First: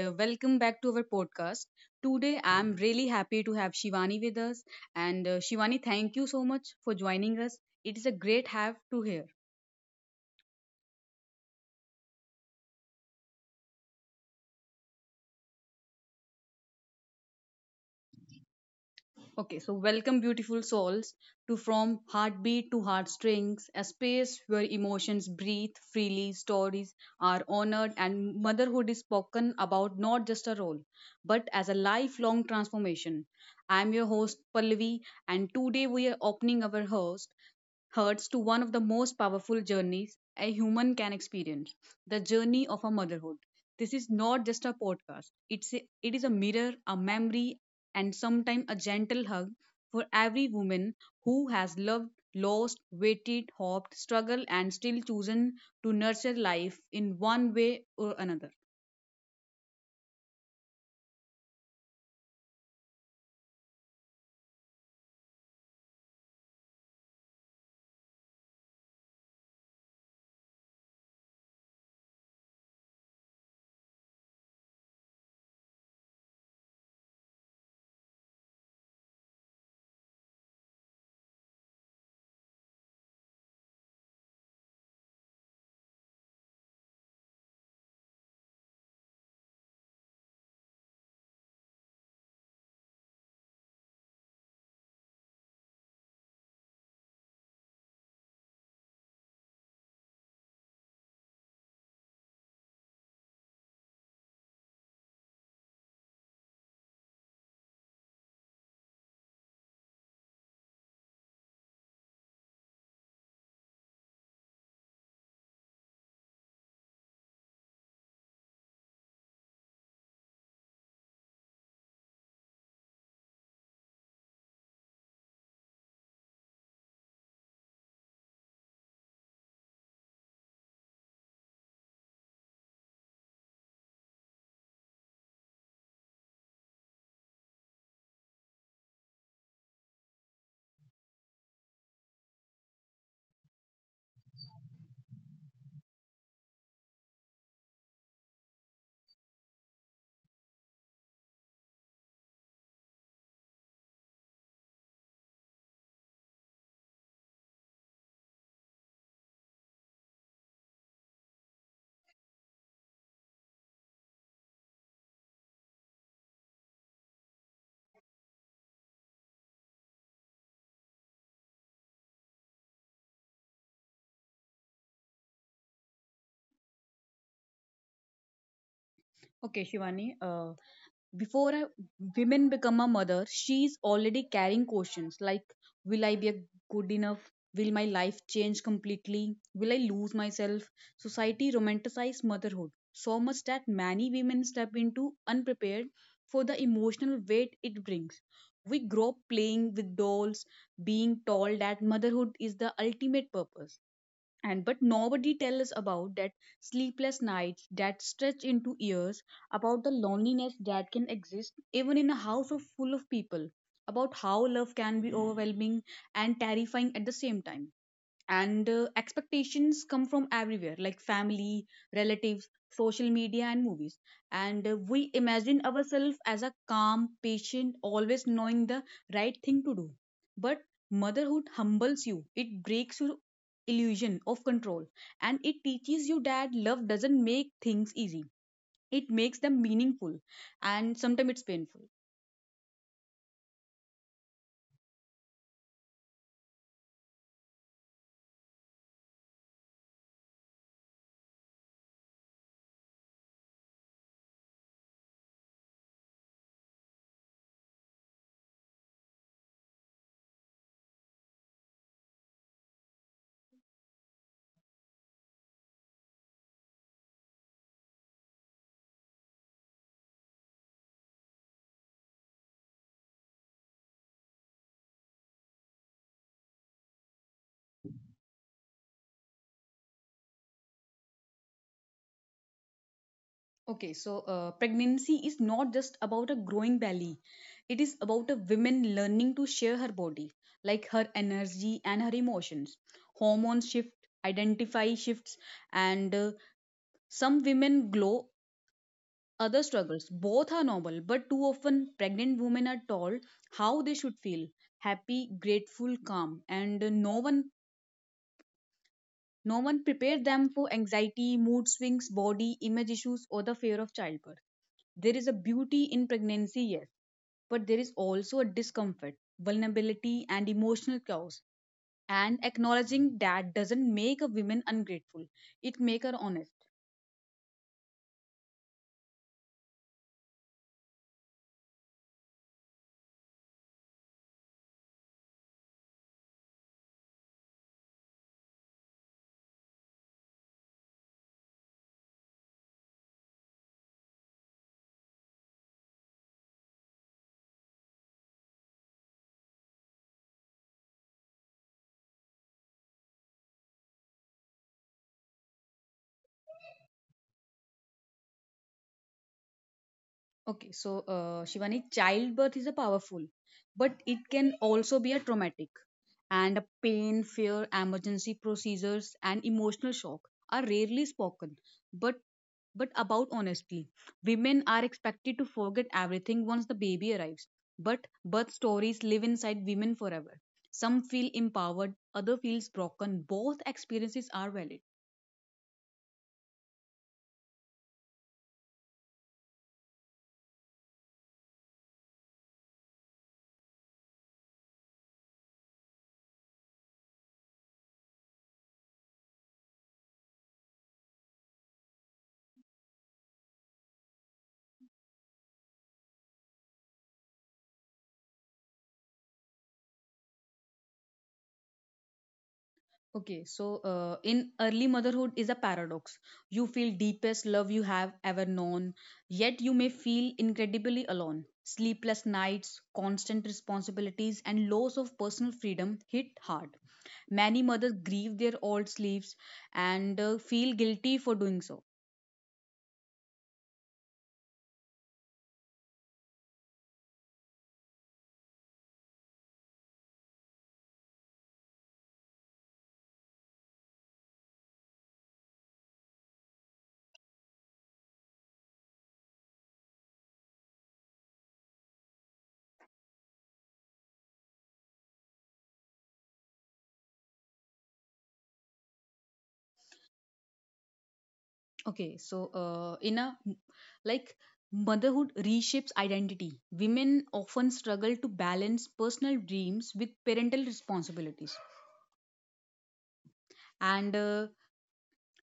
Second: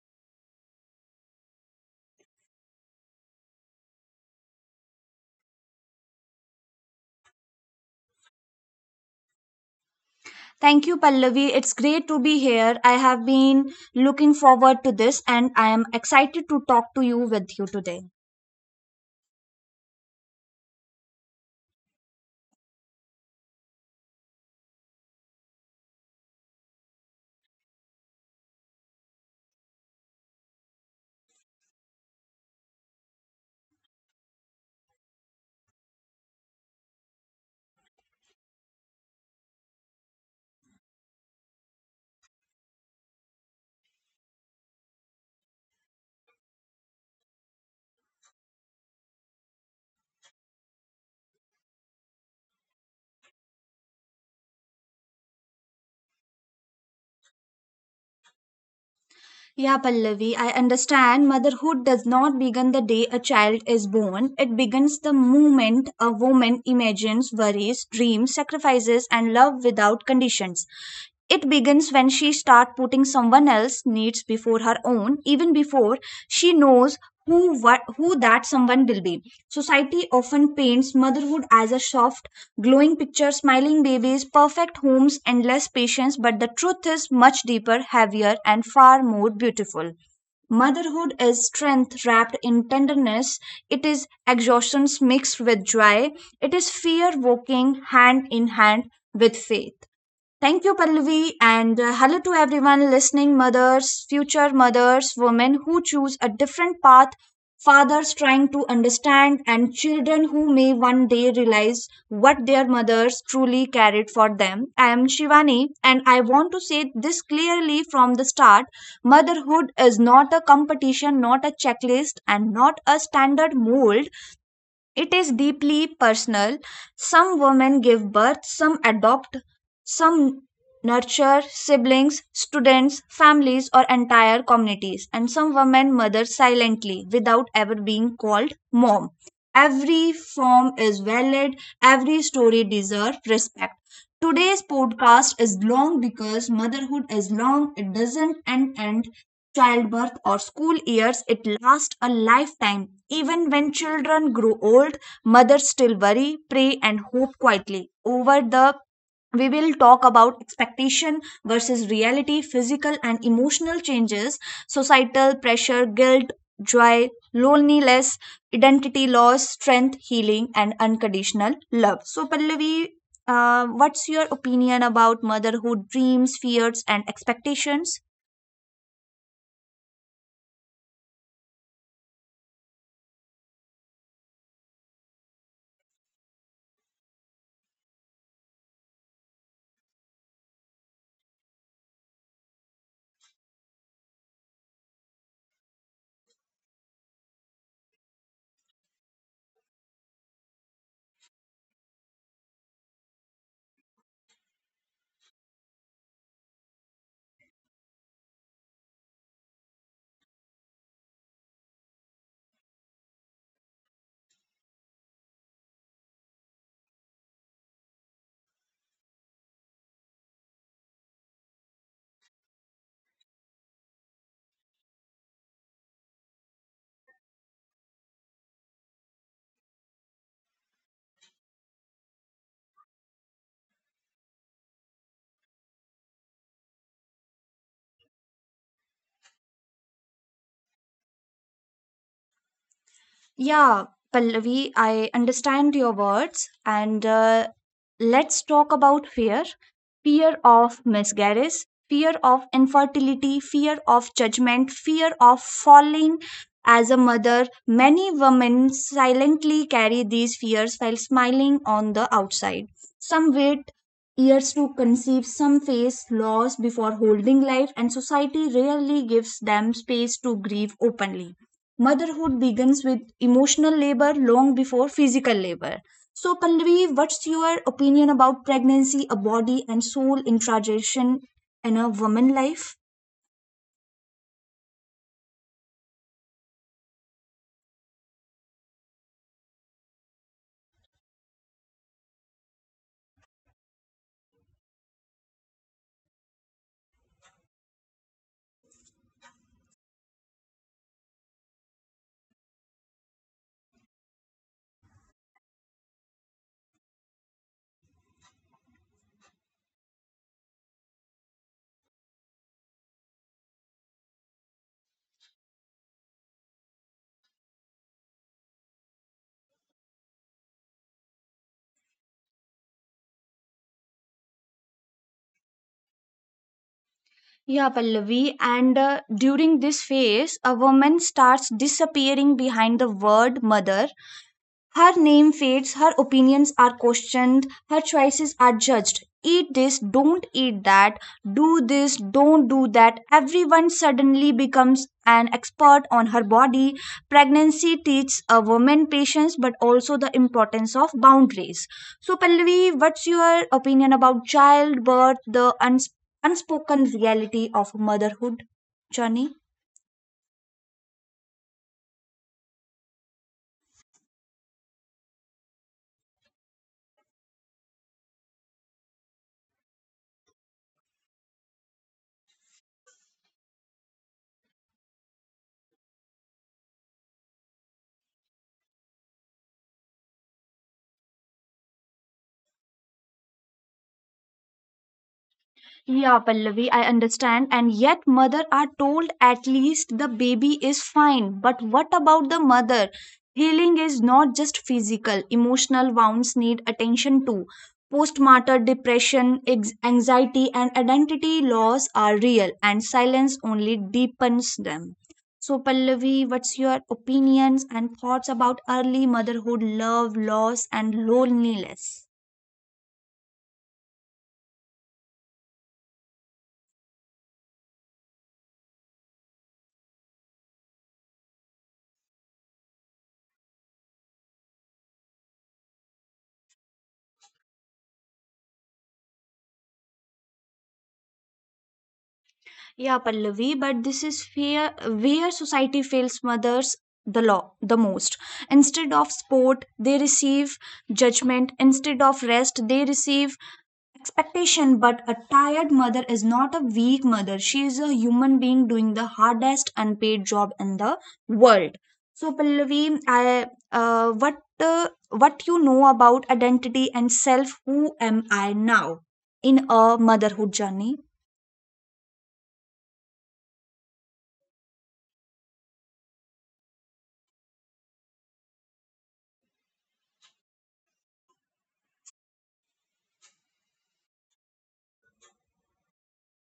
welcome back to our podcast. Today I'm really happy to have Shivani with us, and Shivani, thank you so much for joining us. It is a great have to hear. Thank you, Pallavi. It's great to be here. I have been looking forward to this and I am excited to talk to you with you today. Okay, so welcome, beautiful souls, to From Heartbeat to Heartstrings, a space where emotions breathe freely, stories are honored, and motherhood is spoken about not just a role, but as a lifelong transformation. I'm your host, Pallavi, and today we are opening our host hearts to one of the most powerful journeys a human can experience, the journey of a motherhood. This is not just a podcast, it is a mirror, a memory, and sometimes a gentle hug for every woman who has loved, lost, waited, hoped, struggled, and still chosen to nurture life in one way or another. Yeah, Pallavi, I understand motherhood does not begin the day a child is born. It begins the moment a woman imagines, worries, dreams, sacrifices, and love without conditions. It begins when she starts putting someone else's needs before her own, even before she knows who that someone will be. Society often paints motherhood as a soft, glowing picture, smiling babies, perfect homes, endless patience, but the truth is much deeper, heavier, and far more beautiful. Motherhood is strength wrapped in tenderness. It is exhaustion mixed with joy. It is fear walking hand in hand with faith. Thank you, Pallavi, and hello to everyone listening, mothers, future mothers, women who choose a different path, fathers trying to understand, and children who may one day realize what their mothers truly carried for them. I am Shivani, and I want to say this clearly from the start, motherhood is not a competition, not a checklist, and not a standard mold, it is deeply personal. Some women give birth, some adopt, some nurture siblings, students, families, or entire communities. And some women mother silently without ever being called mom. Every form is valid, every story deserves respect. Today's podcast is long because motherhood is long, it doesn't end, and childbirth or school years, it lasts a lifetime. Even when children grow old, mothers still worry, pray, and hope quietly. Over the we will talk about expectation versus reality, physical and emotional changes, societal pressure, guilt, joy, loneliness, identity loss, strength, healing, and unconditional love. So, Pallavi, what's your opinion about motherhood, dreams, fears, and expectations? Okay, Shivani, before a women become a mother, she's already carrying questions like, will I be a good enough, will my life change completely, will I lose myself? Society romanticizes motherhood so much that many women step into unprepared for the emotional weight it brings. We grow up playing with dolls, being told that motherhood is the ultimate purpose, and but nobody tells us about that sleepless nights that stretch into years, about the loneliness that can exist even in a house of full of people, about how love can be overwhelming and terrifying at the same time. And expectations come from everywhere, like family, relatives, social media, and movies. And we imagine ourselves as a calm patient, always knowing the right thing to do. But motherhood humbles you, it breaks your illusion of control, and it teaches you that love doesn't make things easy, it makes them meaningful, and sometimes it's painful. Yeah, Pallavi, I understand your words. And let's talk about fear of miscarriage, fear of infertility, fear of judgment, fear of falling as a mother. Many women silently carry these fears while smiling on the outside. Some wait years to conceive, some face loss before holding life, and society rarely gives them space to grieve openly. Motherhood begins with emotional labor long before physical labor. So, Pallavi, what's your opinion about pregnancy, a body and soul interaction in a woman's life? Okay, so pregnancy is not just about a growing belly. It is about a woman learning to share her body, like her energy and her emotions. Hormones shift, identify shifts, and some women glow, other struggles. Both are normal, but too often pregnant women are told how they should feel: happy, grateful, calm, and no one prepared them for anxiety, mood swings, body image issues, or the fear of childbirth. There is a beauty in pregnancy, yes, but there is also a discomfort, vulnerability, and emotional chaos. And acknowledging that doesn't make a woman ungrateful; it makes her honest. Yeah, Pallavi, and during this phase, a woman starts disappearing behind the word mother. Her name fades, her opinions are questioned, her choices are judged. Eat this, don't eat that, do this, don't do that. Everyone suddenly becomes an expert on her body. Pregnancy teaches a woman patience but also the importance of boundaries. So, Pallavi, what's your opinion about childbirth, the unspoken reality of motherhood journey? Okay, so Shivani, childbirth is a powerful, but it can also be a traumatic, and a pain, fear, emergency procedures, and emotional shock are rarely spoken, but but about honesty. Women are expected to forget everything once the baby arrives, but birth stories live inside women forever. Some feel empowered, others feels broken. Both experiences are valid. Yeah, Pallavi, I understand. And yet, mother are told at least the baby is fine. But what about the mother? Healing is not just physical, emotional wounds need attention too. Postmortem depression, anxiety, and identity loss are real, and silence only deepens them. So, Pallavi, what's your opinions and thoughts about early motherhood, love, loss, and loneliness? Okay, so in early motherhood is a paradox. You feel deepest love you have ever known, yet you may feel incredibly alone. Sleepless nights, constant responsibilities, and loss of personal freedom hit hard. Many mothers grieve their old sleeves, and feel guilty for doing so. Yeah, Pallavi, but this is fear where society fails mothers the law the most. Instead of sport, they receive judgment. Instead of rest, they receive expectation. But a tired mother is not a weak mother. She is a human being doing the hardest unpaid job in the world. So, Pallavi, I what you know about identity and self? Who am I now in a motherhood journey? Okay, so in a like motherhood reshapes identity. Women often struggle to balance personal dreams with parental responsibilities, and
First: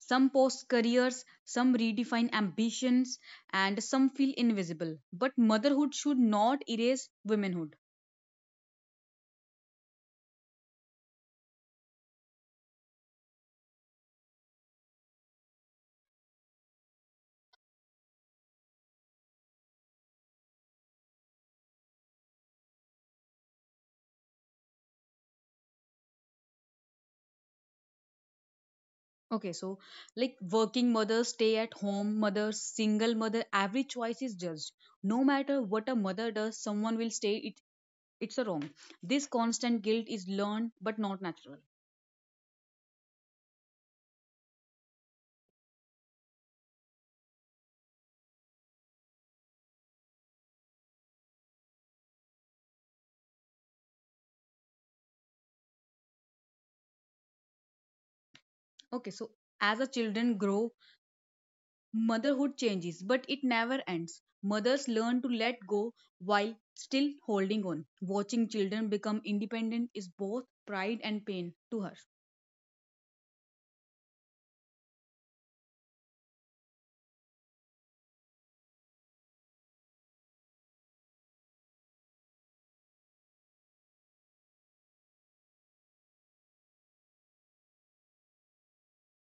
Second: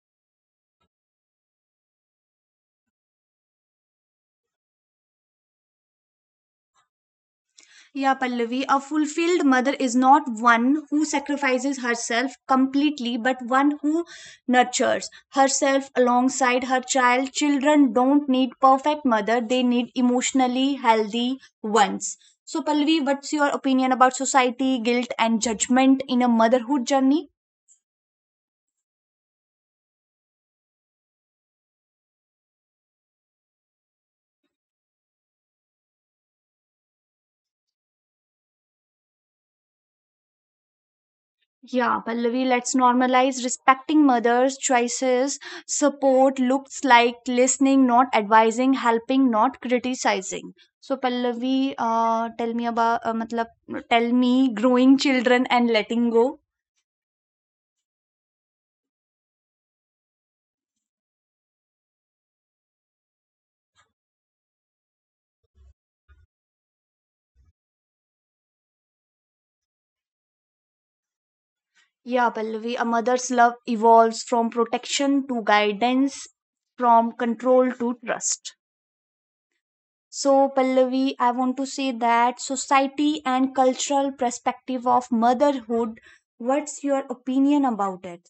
some post careers, some redefine ambitions, and some feel invisible. But motherhood should not erase womanhood. Yeah, Pallavi, a fulfilled mother is not one who sacrifices herself completely, but one who nurtures herself alongside her child. Children don't need perfect mother, they need emotionally healthy ones. So, Pallavi, what's your opinion about society, guilt, and judgment in a motherhood journey? Okay, so like working mothers, stay at home mothers, single mother, every choice is judged. No matter what a mother does, someone will say it, it's a wrong. This constant guilt is learned but not natural. Yeah, Pallavi, let's normalize respecting mothers' choices. Support looks like listening, not advising, helping, not criticizing. So, Pallavi, tell me about, matlab, tell me growing children and letting go. Okay, so as a children grow, motherhood changes, but it never ends. Mothers learn to let go while still holding on. Watching children become independent is both pride and pain to her. Yeah, Pallavi, a mother's love evolves from protection to guidance, from control to trust. So, Pallavi, I want to say that society and cultural perspective of motherhood, what's your opinion about it?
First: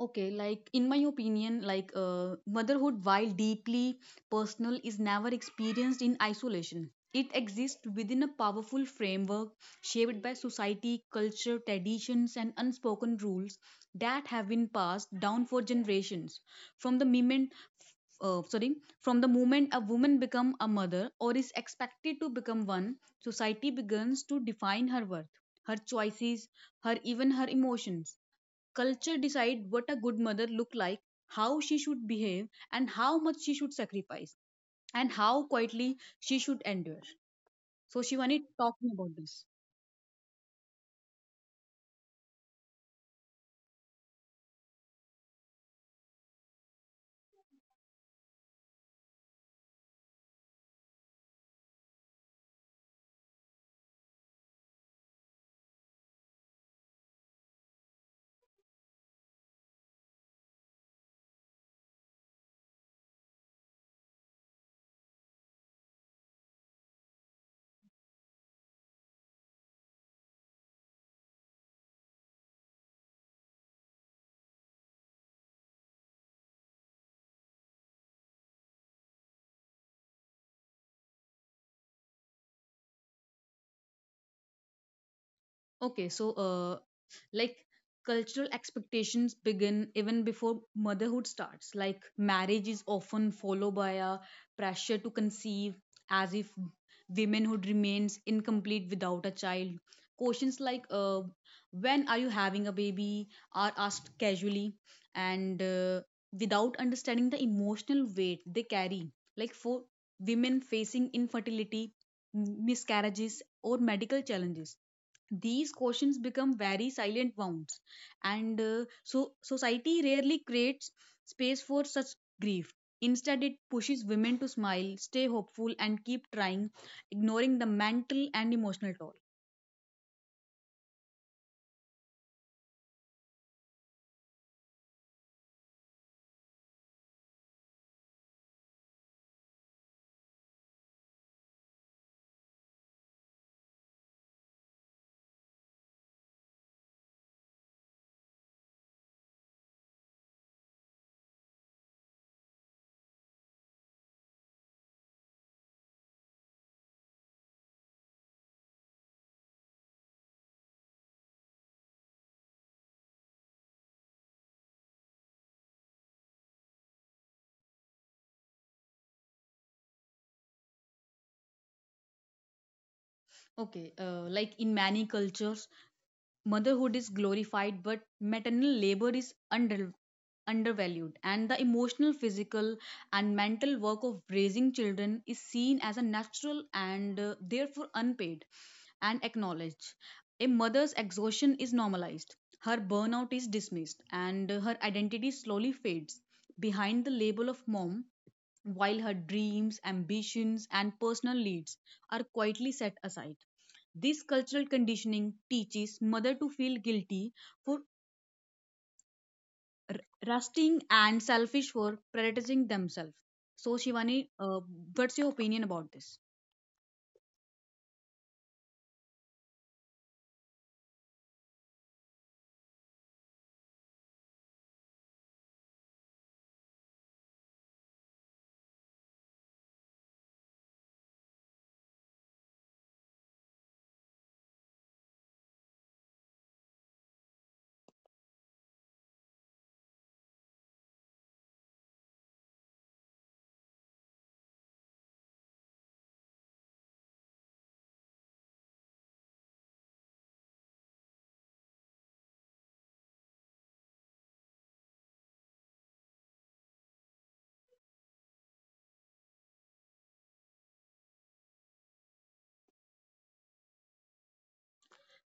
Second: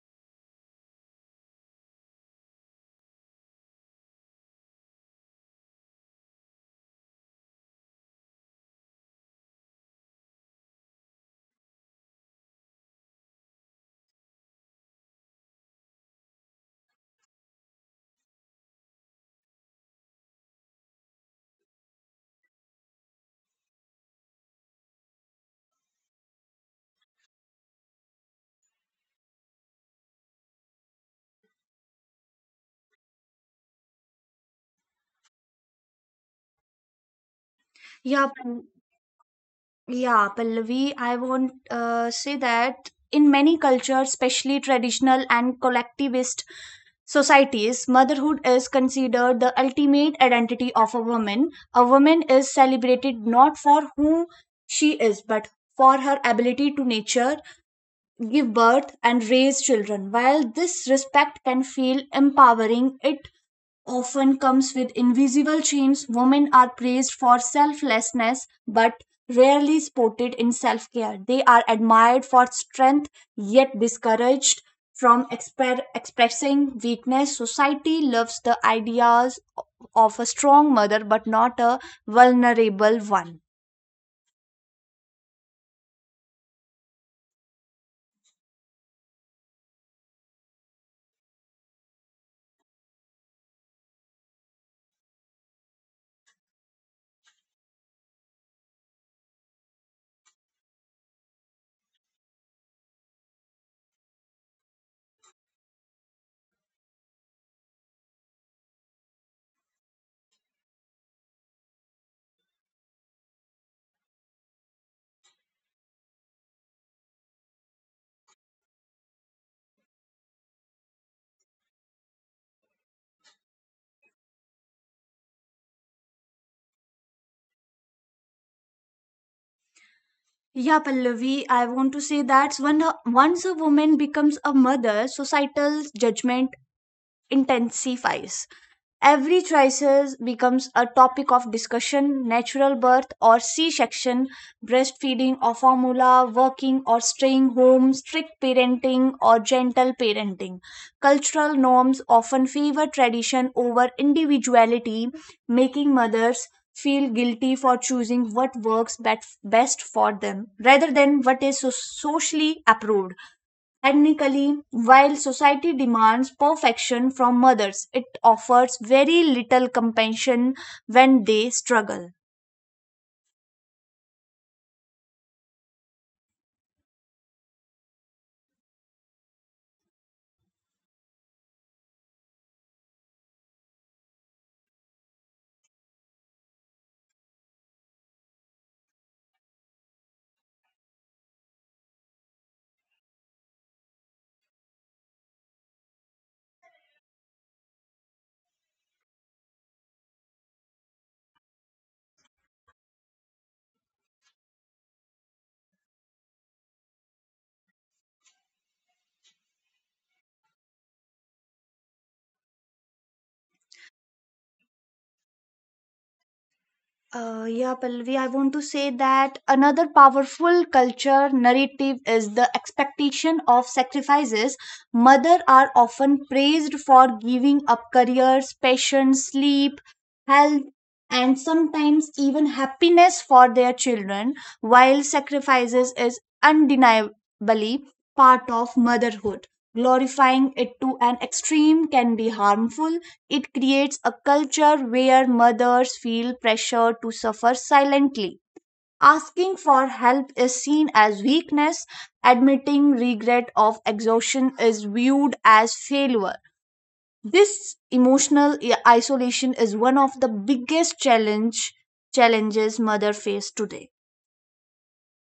Okay, like in my opinion, motherhood, while deeply personal, is never experienced in isolation. It exists within a powerful framework shaped by society, culture, traditions, and unspoken rules that have been passed down for generations. From the moment, uh, sorry, from the moment a woman becomes a mother or is expected to become one, society begins to define her worth, her choices, her even her emotions. Culture decide what a good mother look like, how she should behave and how much she should sacrifice, and how quietly she should endure. So Yeah, Shivani, Pal- talk me about this. yeah, Pallavi, I want say that in many cultures, especially traditional and collectivist societies, motherhood is considered the ultimate identity of a woman. A woman is celebrated not for who she is, but for her ability to nurture, give birth and raise children. While this respect can feel empowering, it often comes with invisible chains. Women are praised for selflessness but rarely supported in self care. They are admired for strength yet discouraged from expressing weakness. Society loves the ideas of a strong mother but not a vulnerable one. Okay, so like cultural expectations begin even before motherhood starts, like marriage is often followed by a pressure to conceive, as if womanhood remains incomplete without a child. Questions like when are you having a baby are asked casually, and without understanding the emotional weight they carry, like for women facing infertility, miscarriages, or medical challenges, these questions become very silent wounds. And so society rarely creates space for such grief, instead it pushes women to smile, stay hopeful, and keep trying, ignoring the mental and emotional toll. Yeah, Pallavi, I want to say that once a woman becomes a mother, societal judgment intensifies. Every crisis becomes a topic of discussion, natural birth or C section, breastfeeding or formula, working or staying home, strict parenting or gentle parenting. Cultural norms often favor tradition over individuality, making mothers feel guilty for choosing what works best for them rather than what is socially approved. Technically, while society demands perfection from mothers, it offers very little compassion when they struggle. Okay, like in many cultures motherhood is glorified, but maternal labor is undervalued, and the emotional, physical, and mental work of raising children is seen as a natural, and therefore unpaid and acknowledged. A mother's exhaustion is normalized, her burnout is dismissed, and her identity slowly fades behind the label of mom, while her dreams, ambitions, and personal needs are quietly set aside. This cultural conditioning teaches mother to feel guilty for r- rusting and selfish for prioritizing themselves. So Shivani, what's your opinion about this? Yeah, Pallavi, I want to say that another powerful culture narrative is the expectation of sacrifices. Mothers are often praised for giving up careers, passion, sleep, health, and sometimes even happiness for their children, while sacrifices is undeniably part of motherhood. Glorifying it to an extreme can be harmful, it creates a culture where mothers feel pressure to suffer silently. Asking for help is seen as weakness, admitting regret of exhaustion is viewed as failure. This emotional isolation is one of the biggest challenges mother face today.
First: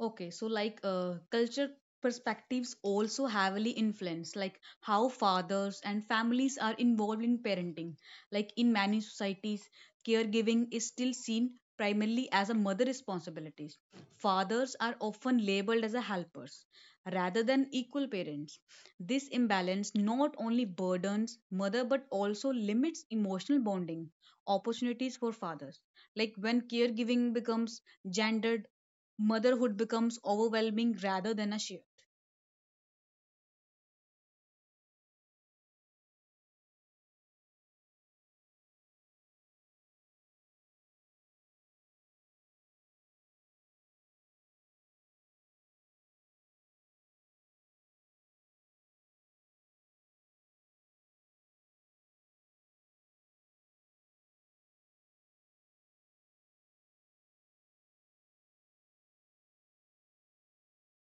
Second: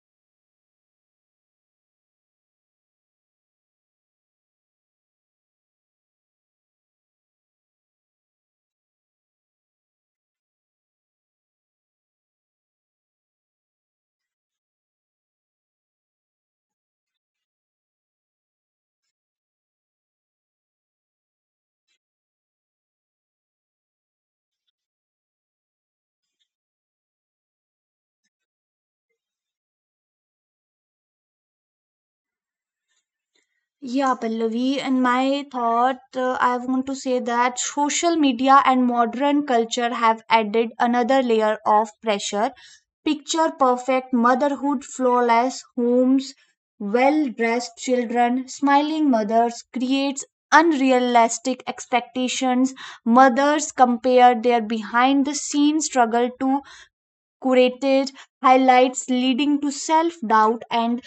Okay, so culture perspectives also heavily influence like how fathers and families are involved in parenting. Like in many societies, caregiving is still seen primarily as a mother responsibility. Fathers are often labeled as a helpers rather than equal parents. This imbalance not only burdens mother but also limits emotional bonding opportunities for fathers. Like when caregiving becomes gendered, motherhood becomes overwhelming rather than a shift. Yeah, Pallavi, in my thought, I want to say that social media and modern culture have added another layer of pressure. Picture perfect motherhood, flawless homes, well dressed children, smiling mothers creates unrealistic expectations. Mothers compare their behind the scenes struggle to curated highlights, leading to self doubt and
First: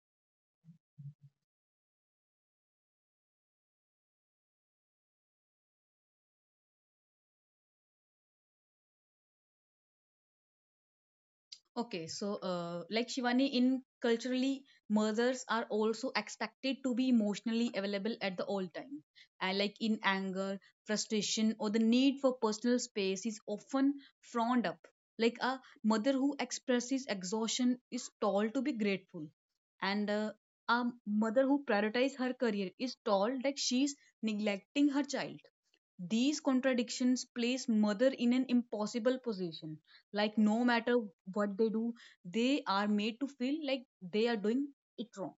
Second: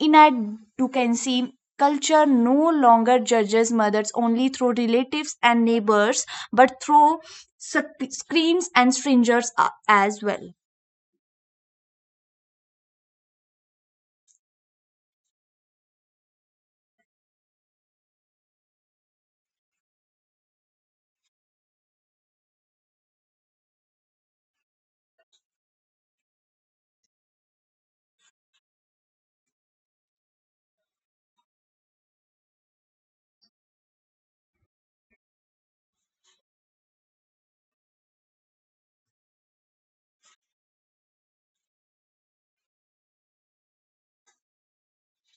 in our Duquesne, culture no longer judges mothers only through relatives and neighbors, but through screens and strangers as well. Okay, so like Shivani, in culturally, mothers are also expected to be emotionally available at the all time. And like in anger, frustration, or the need for personal space is often frowned up. Like a mother who expresses exhaustion is told to be grateful, and a mother who prioritizes her career is told that she is neglecting her child. These contradictions place mother in an impossible position. Like no matter what they do, they are made to feel like they are doing it wrong.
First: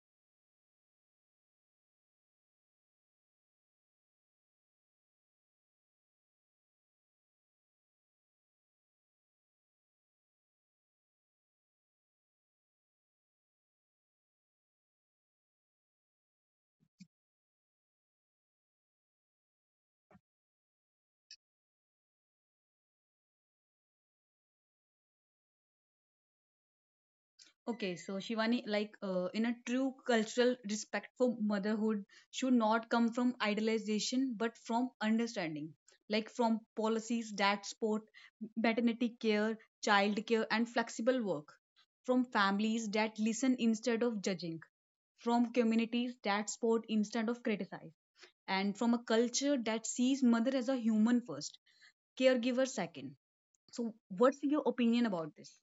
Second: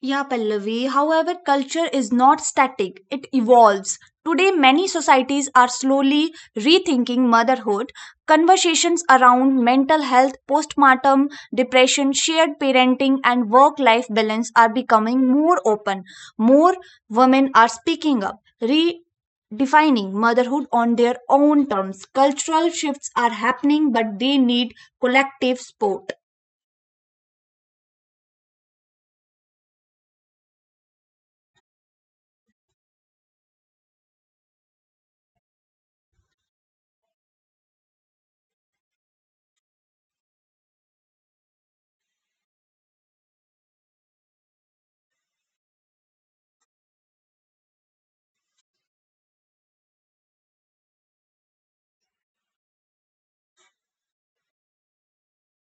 Yeah, Pallavi. However, culture is not static, it evolves. Today, many societies are slowly rethinking motherhood. Conversations around mental health, postpartum depression, shared parenting, and work life balance are becoming more open. More women are speaking up, redefining motherhood on their own terms. Cultural shifts are happening, but they need collective support. Okay, so Shivani, in a true cultural respect for motherhood should not come from idealization but from understanding, like from policies that support maternity care, child care, and flexible work, from families that listen instead of judging, from communities that support instead of criticize, and from a culture that sees mother as a human first, caregiver second. So, what's your opinion about this?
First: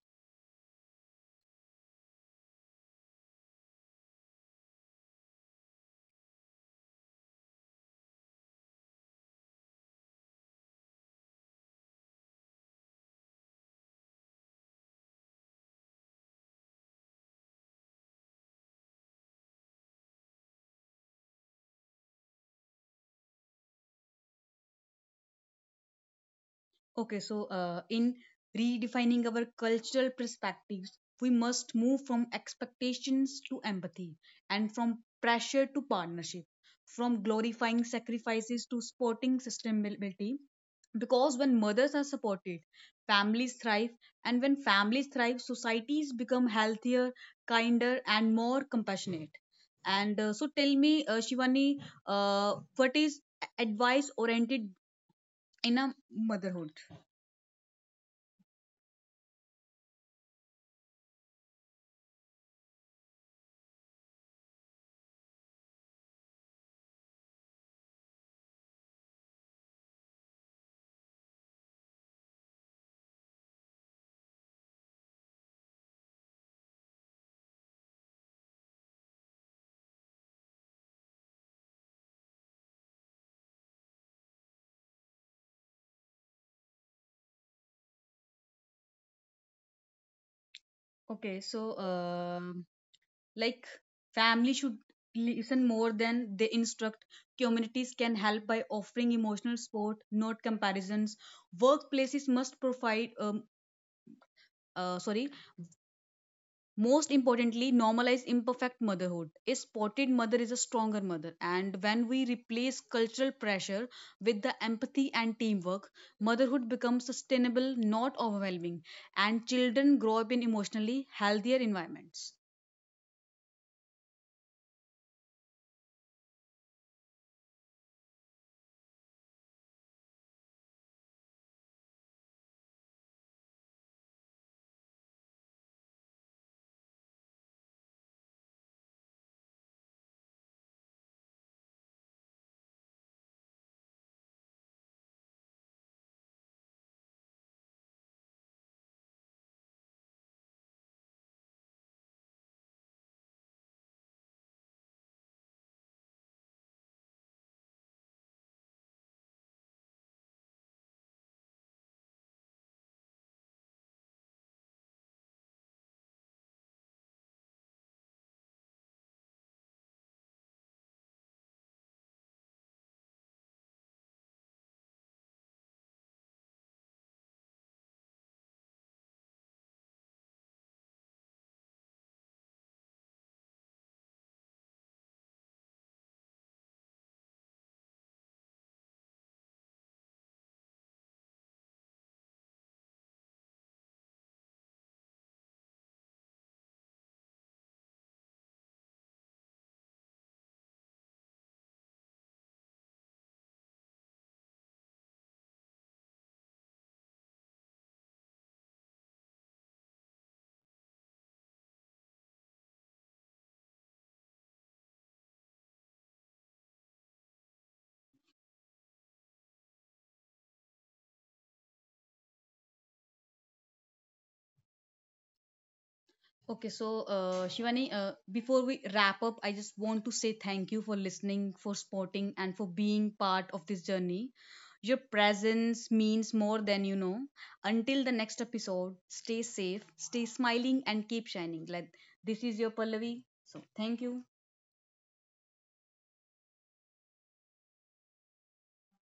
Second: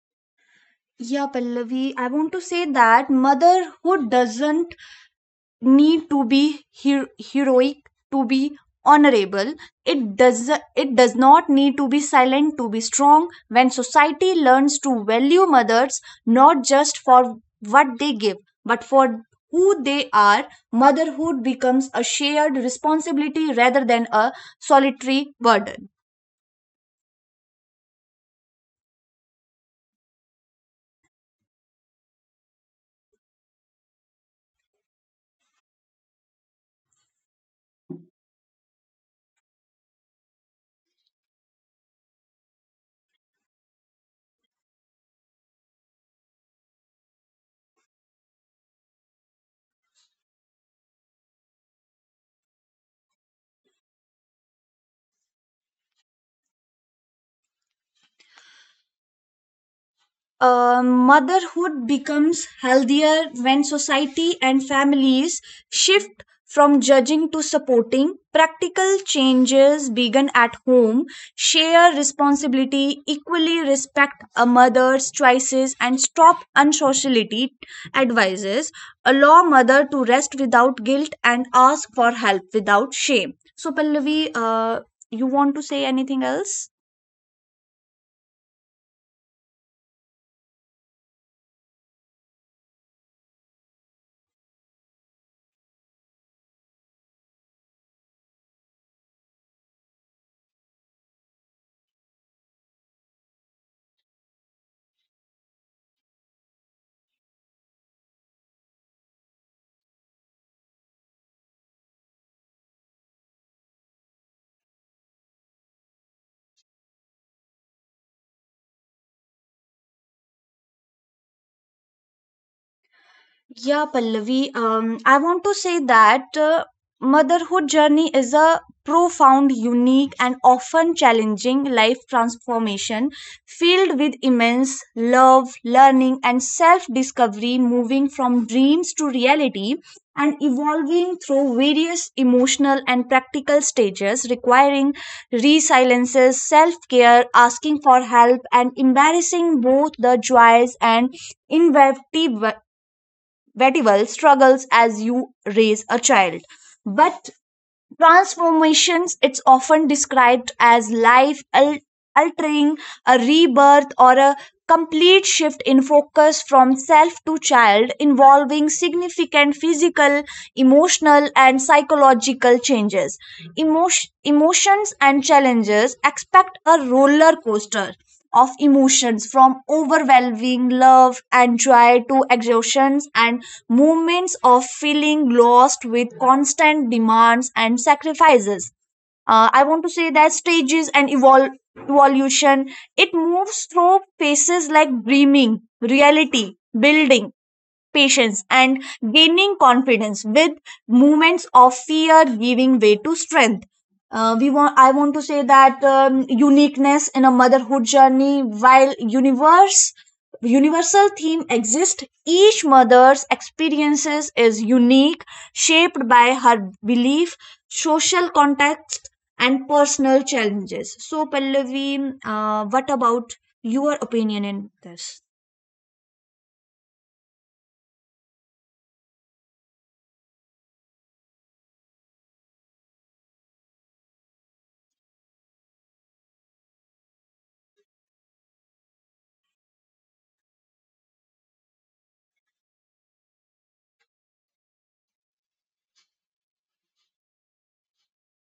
Yeah, Pallavi, I want to say that motherhood doesn't need to be heroic to be honorable. It does it does not need to be silent to be strong. When society learns to value mothers not just for what they give, but for who they are, motherhood becomes a shared responsibility rather than a solitary burden. Okay, so in redefining our cultural perspectives, we must move from expectations to empathy, and from pressure to partnership, from glorifying sacrifices to supporting sustainability. Because when mothers are supported, families thrive, and when families thrive, societies become healthier, kinder, and more compassionate. And so, tell me, Shivani, what is advice oriented in a motherhood? Motherhood becomes healthier when society and families shift from judging to supporting. Practical changes begin at home. Share responsibility, equally respect a mother's choices, and stop unsociality advices. Allow mother to rest without guilt and ask for help without shame. So, Pallavi, you want to say anything else? Okay, so uh, like family should listen more than they instruct. Communities can help by offering emotional support, not comparisons. Workplaces must provide, sorry, most importantly, normalize imperfect motherhood. A spotted mother is a stronger mother, and when we replace cultural pressure with the empathy and teamwork, motherhood becomes sustainable, not overwhelming, and children grow up in emotionally healthier environments. Yeah, Pallavi. I want to say that motherhood journey is a profound, unique, and often challenging life transformation filled with immense love, learning, and self-discovery, moving from dreams to reality and evolving through various emotional and practical stages requiring resiliences, self-care, asking for help, and embarrassing both the joys and invectivity very well struggles as you raise a child. But transformations, it's often described as life altering, a rebirth, or a complete shift in focus from self to child, involving significant physical, emotional, and psychological changes. Emotions and challenges expect a roller coaster of emotions from overwhelming love and joy to exhaustions and moments of feeling lost with constant demands and sacrifices. Uh, I want to say that stages and evolution, it moves through phases like dreaming reality, building patience and gaining confidence with moments of fear giving way to strength. Uh, we want i want to say that uniqueness in a motherhood journey, while universe universal theme exists, each mother's experiences is unique, shaped by her belief, social context, and personal challenges. So, Pallavi, what about your opinion in this? Okay, so Shivani, before we wrap up, I just want to say thank you for listening, for supporting, and for being part of this journey. Your presence means more than you know. Until the next episode, stay safe, stay smiling, and keep shining. Like this is your Pallavi. So thank you.